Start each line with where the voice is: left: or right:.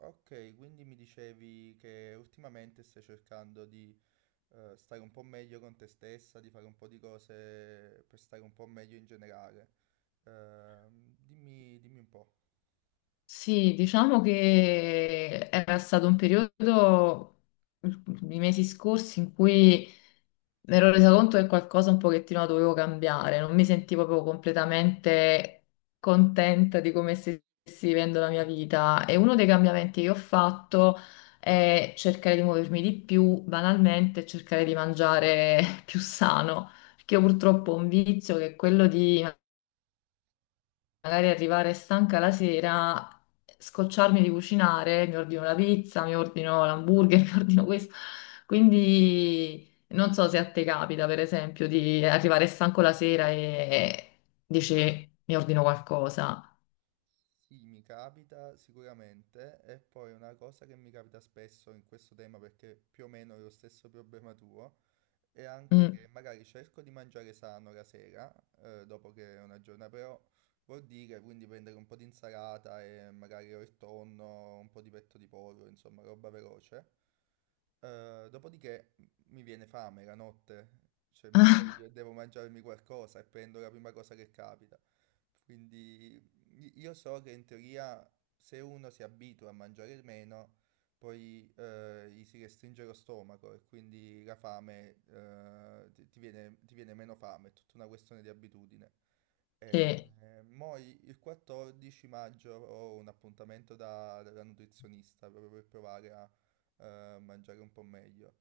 right: Ok, quindi mi dicevi che ultimamente stai cercando di stare un po' meglio con te stessa, di fare un po' di cose per stare un po' meglio in generale. Dimmi, dimmi un po'.
left: Sì, diciamo che era stato un periodo, i mesi scorsi, in cui mi ero resa conto che qualcosa un pochettino la dovevo cambiare, non mi sentivo proprio completamente contenta di come stessi vivendo la mia vita e uno dei cambiamenti che ho fatto è cercare di muovermi di più, banalmente, e cercare di mangiare più sano, perché io purtroppo ho un vizio che è quello di magari arrivare stanca la sera, scocciarmi di cucinare, mi ordino la pizza, mi ordino l'hamburger, mi ordino questo. Quindi non so se a te capita, per esempio, di arrivare stanco la sera e dici mi ordino qualcosa.
right: Sì, mi capita sicuramente, e poi una cosa che mi capita spesso in questo tema, perché più o meno è lo stesso problema tuo, e anche
left: Mm.
right: che magari cerco di mangiare sano la sera, dopo che è una giornata, però vuol dire quindi prendere un po' di insalata e magari o il tonno, un po' di petto di pollo, insomma, roba veloce. Dopodiché mi viene fame la notte, cioè mi sveglio e devo mangiarmi qualcosa e prendo la prima cosa che capita. Quindi io so che in teoria se uno si abitua a mangiare meno, poi gli si restringe lo stomaco e quindi la fame, ti viene meno fame, è tutta una questione di abitudine. Eh,
left: Sì.
right: il 14 maggio ho un appuntamento dalla nutrizionista proprio per provare a mangiare un po' meglio.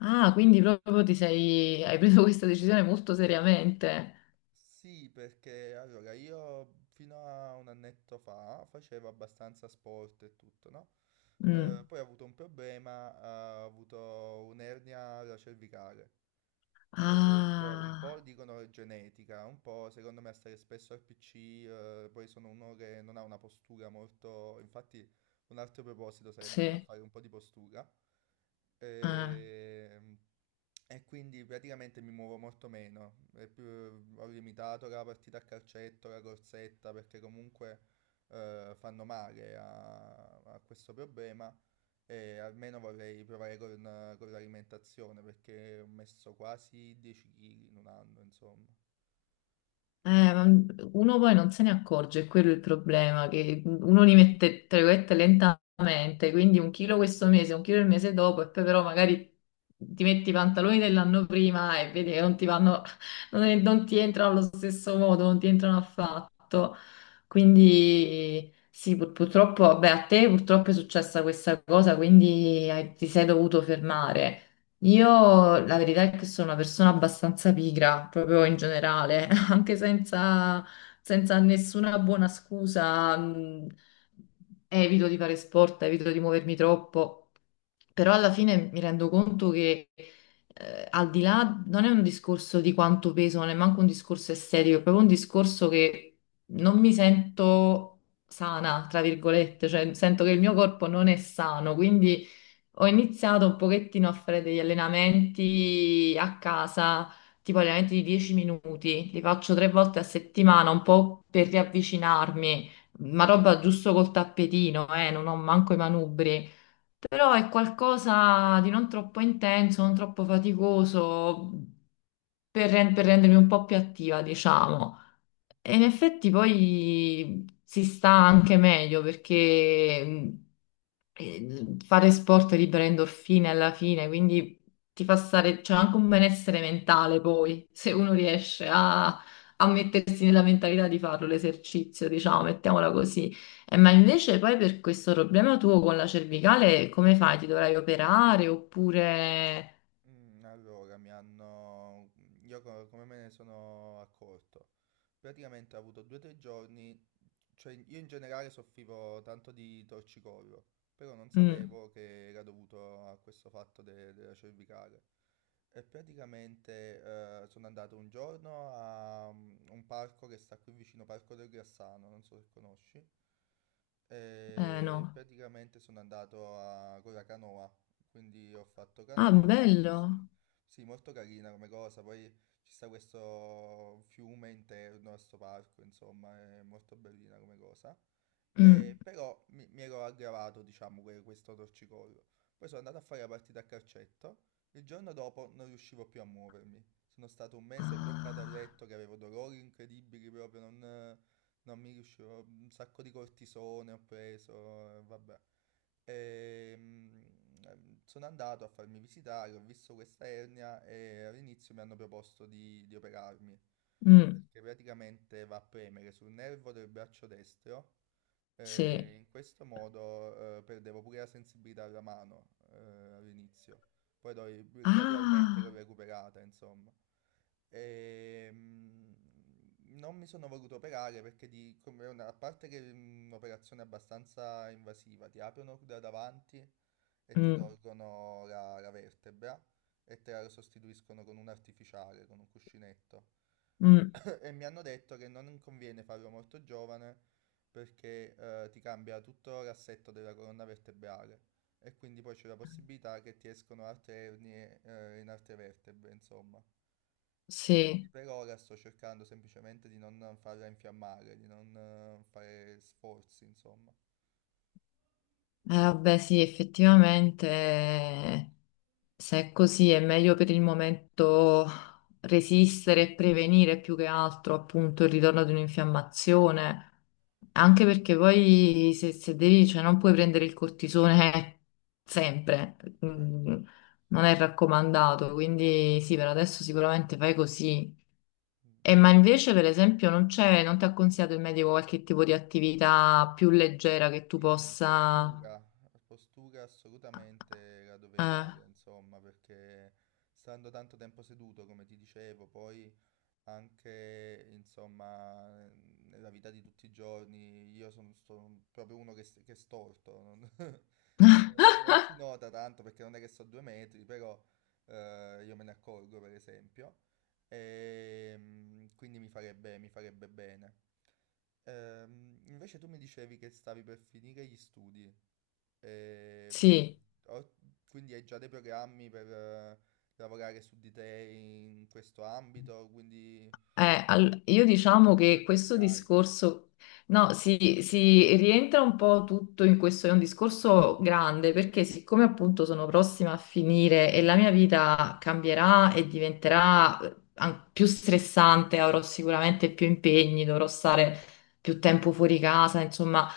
left: Ah, quindi proprio hai preso questa decisione molto seriamente.
right: Sì, perché allora io fino a un annetto fa facevo abbastanza sport e tutto, no?
left: Mm.
right: Poi ho avuto un problema, ho avuto un'ernia alla cervicale. Cioè, un po'
left: Ah,
right: dicono è genetica, un po' secondo me stare spesso al PC, poi sono uno che non ha una postura molto... Infatti un altro proposito sarebbe andare a
left: sì.
right: fare un po' di postura.
left: Eh.
right: E, e quindi praticamente mi muovo molto meno. Ho limitato la partita a calcetto, la corsetta, perché comunque fanno male a questo problema. E almeno vorrei provare con l'alimentazione perché ho messo quasi 10 kg in un anno, insomma.
left: Ma uno poi non se ne accorge, è quello il problema, che uno li mette, tra virgolette, lentamente, quindi un chilo questo mese, un chilo il mese dopo, e poi però magari ti metti i pantaloni dell'anno prima e vedi che non ti vanno, non, non ti entrano allo stesso modo, non ti entrano affatto. Quindi sì, purtroppo, vabbè, a te purtroppo è successa questa cosa, quindi ti sei dovuto fermare. Io la verità è che sono una persona abbastanza pigra, proprio in generale, anche senza, senza nessuna buona scusa, evito di fare sport, evito di muovermi troppo, però alla fine mi rendo conto che al di là non è un discorso di quanto peso, non è manco un discorso estetico, è proprio un discorso che non mi sento sana, tra virgolette, cioè sento che il mio corpo non è sano, quindi ho iniziato un pochettino a fare degli allenamenti a casa, tipo allenamenti di 10 minuti, li faccio tre volte a settimana, un po' per riavvicinarmi, ma roba giusto col tappetino, non ho manco i manubri, però è qualcosa di non troppo intenso, non troppo faticoso, per rendermi un po' più attiva, diciamo. E in effetti poi si sta anche meglio perché fare sport libera endorfine alla fine, quindi ti fa stare, c'è anche un benessere mentale poi, se uno riesce a, a mettersi nella mentalità di farlo l'esercizio, diciamo, mettiamola così. Ma invece poi per questo problema tuo con la cervicale, come fai? Ti dovrai operare oppure.
right: Allora, mi hanno... Io come me ne sono accorto? Praticamente ho avuto due o tre giorni. Cioè, io in generale soffrivo tanto di torcicollo, però non Mm.
left: Mm,
right: sapevo che era dovuto a questo della cervicale. E praticamente sono andato un giorno a un parco che sta qui vicino, Parco del Grassano, non so se conosci. E Mm,
left: no.
right: praticamente sono andato con la canoa, quindi ho fatto Ah,
left: Ah,
right: canoa,
left: bello.
right: così. Bello. Sì, molto carina come cosa, poi ci sta questo fiume interno a questo parco, insomma, è molto bellina come cosa.
left: Mm.
right: Però mi ero aggravato, diciamo, questo torcicollo. Poi sono andato a fare la partita a calcetto. Il giorno dopo non riuscivo più a muovermi. Sono stato un mese bloccato a
left: Ah,
right: letto che avevo dolori incredibili proprio, non mi riuscivo. Un sacco di cortisone ho preso, vabbè. E, mm, Sono andato a farmi visitare, ho visto questa ernia e all'inizio mi hanno proposto di operarmi
left: mm,
right: perché praticamente va a premere sul nervo del braccio destro e
left: sì.
right: in questo modo perdevo pure la sensibilità alla mano, all'inizio, poi gradualmente l'ho
left: Ah,
right: recuperata, insomma. E, mm, Non mi sono voluto operare perché a parte che è un'operazione abbastanza invasiva, ti aprono da davanti e ti
left: mm,
right: tolgono la vertebra e te la sostituiscono con un artificiale, con un cuscinetto.
left: mm,
right: E mi hanno detto che non conviene farlo molto giovane perché ti cambia tutto l'assetto della colonna vertebrale e quindi poi c'è la possibilità che ti escono altre ernie in altre vertebre, insomma. E quindi
left: sì.
right: per ora sto cercando semplicemente di non farla infiammare, di non fare sforzi, insomma.
left: Vabbè, sì, effettivamente, se è così è meglio per il momento resistere e prevenire più che altro appunto il ritorno di un'infiammazione, anche perché poi se, devi, cioè non puoi prendere il cortisone sempre,
right: Certo.
left: mm, non è raccomandato, quindi sì, per adesso sicuramente fai così.
right: Mm.
left: E ma invece, per esempio, non c'è, non ti ha consigliato il medico qualche tipo di attività più leggera che tu
right: Sì,
left: possa.
right: postura, postura assolutamente la dovrei fare,
left: Eh.
right: insomma, perché stando tanto tempo seduto, come ti dicevo, poi anche insomma nella vita di tutti i giorni io sono proprio uno che, che è storto, non, cioè, non si nota tanto perché non è che sto due metri, però io me ne accorgo, per esempio. Quindi mi farebbe bene. Invece tu mi dicevi che stavi per finire gli studi. Ehm,
left: Sì,
right: ho- quindi hai già dei programmi per lavorare su di te in questo ambito, quindi
left: io diciamo
right: che
left: che
right: progetti
left: questo
right: hai?
left: discorso, no, si rientra un po' tutto in questo, è un discorso grande perché siccome appunto sono prossima a finire e la mia vita cambierà e diventerà più stressante, avrò sicuramente più impegni, dovrò stare più tempo fuori casa, insomma.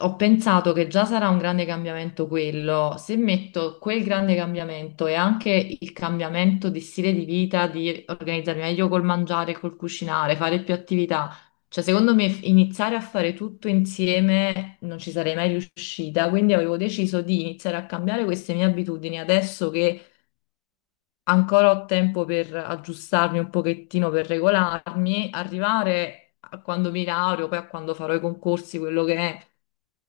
left: Ho pensato che già sarà un grande cambiamento quello. Se metto quel grande cambiamento e anche il cambiamento di stile di vita, di organizzarmi meglio col mangiare, col cucinare, fare più attività, cioè secondo me iniziare a fare tutto insieme non ci sarei mai riuscita. Quindi avevo deciso di iniziare a cambiare queste mie abitudini adesso che ancora ho tempo per aggiustarmi un pochettino, per regolarmi, arrivare a quando mi laureo, poi a quando farò i concorsi, quello che è,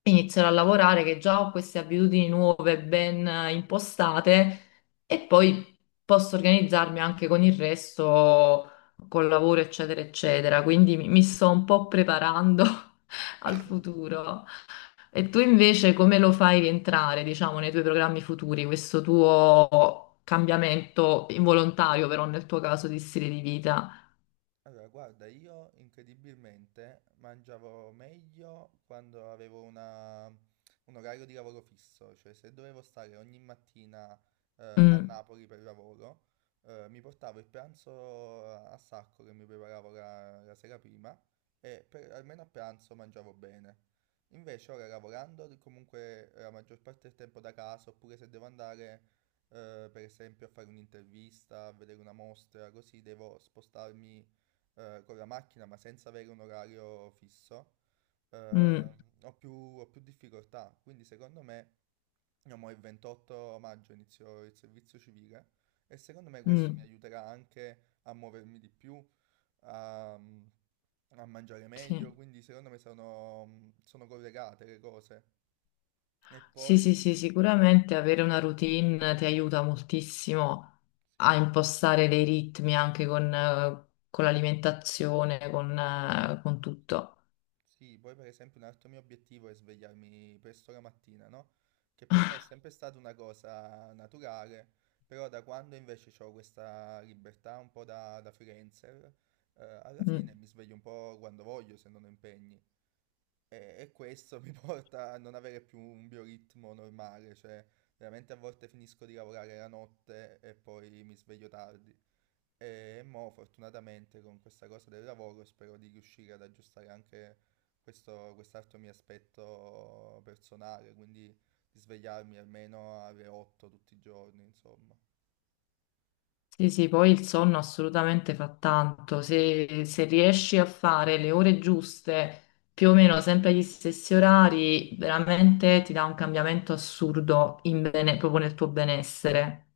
left: inizierò a lavorare, che già ho queste abitudini nuove ben impostate e poi posso organizzarmi anche con il resto, col lavoro, eccetera, eccetera. Quindi mi sto un po' preparando al futuro.
right: Mm.
left: E tu invece come lo fai rientrare, diciamo, nei tuoi programmi futuri, questo tuo cambiamento involontario, però nel tuo caso di stile di vita?
right: Allora, guarda, io incredibilmente mangiavo meglio quando avevo un orario di lavoro fisso, cioè se dovevo stare ogni mattina a
left: Mm,
right: Napoli per lavoro, mi portavo il pranzo a sacco che mi preparavo la sera prima e almeno a pranzo mangiavo bene. Invece ora lavorando comunque la maggior parte del tempo da casa, oppure se devo andare, per esempio, a fare un'intervista, a vedere una mostra, così, devo spostarmi con la macchina ma senza avere un orario fisso,
left: mm,
right: eh, ho più difficoltà. Quindi secondo me, io mo il 28 maggio inizio il servizio civile e secondo me questo mi
left: mm,
right: aiuterà anche a muovermi di più, a mangiare meglio,
left: sì.
right: quindi secondo me sono collegate le cose. E
left: Sì,
right: poi...
left: sì, sì, sicuramente avere una routine ti aiuta moltissimo
right: Sì,
left: a impostare dei ritmi anche con l'alimentazione, con tutto.
right: Sì, poi per esempio un altro mio obiettivo è svegliarmi presto la mattina, no? Che per me è sempre stata una cosa naturale, però da quando invece ho questa libertà un po' da freelancer, alla
left: Mm.
right: fine mi sveglio un po' quando voglio, se non ho impegni. E questo mi porta a non avere più un bioritmo normale, cioè veramente a volte finisco di lavorare la notte e poi mi sveglio tardi. E mo, fortunatamente, con questa cosa del lavoro spero di riuscire ad aggiustare anche questo, quest'altro mio aspetto personale, quindi di svegliarmi almeno alle 8 tutti i giorni, insomma.
left: Sì, sì, poi il sonno assolutamente fa tanto. se, riesci a fare le ore giuste, più o meno sempre agli stessi orari, veramente ti dà un cambiamento assurdo in proprio nel tuo benessere.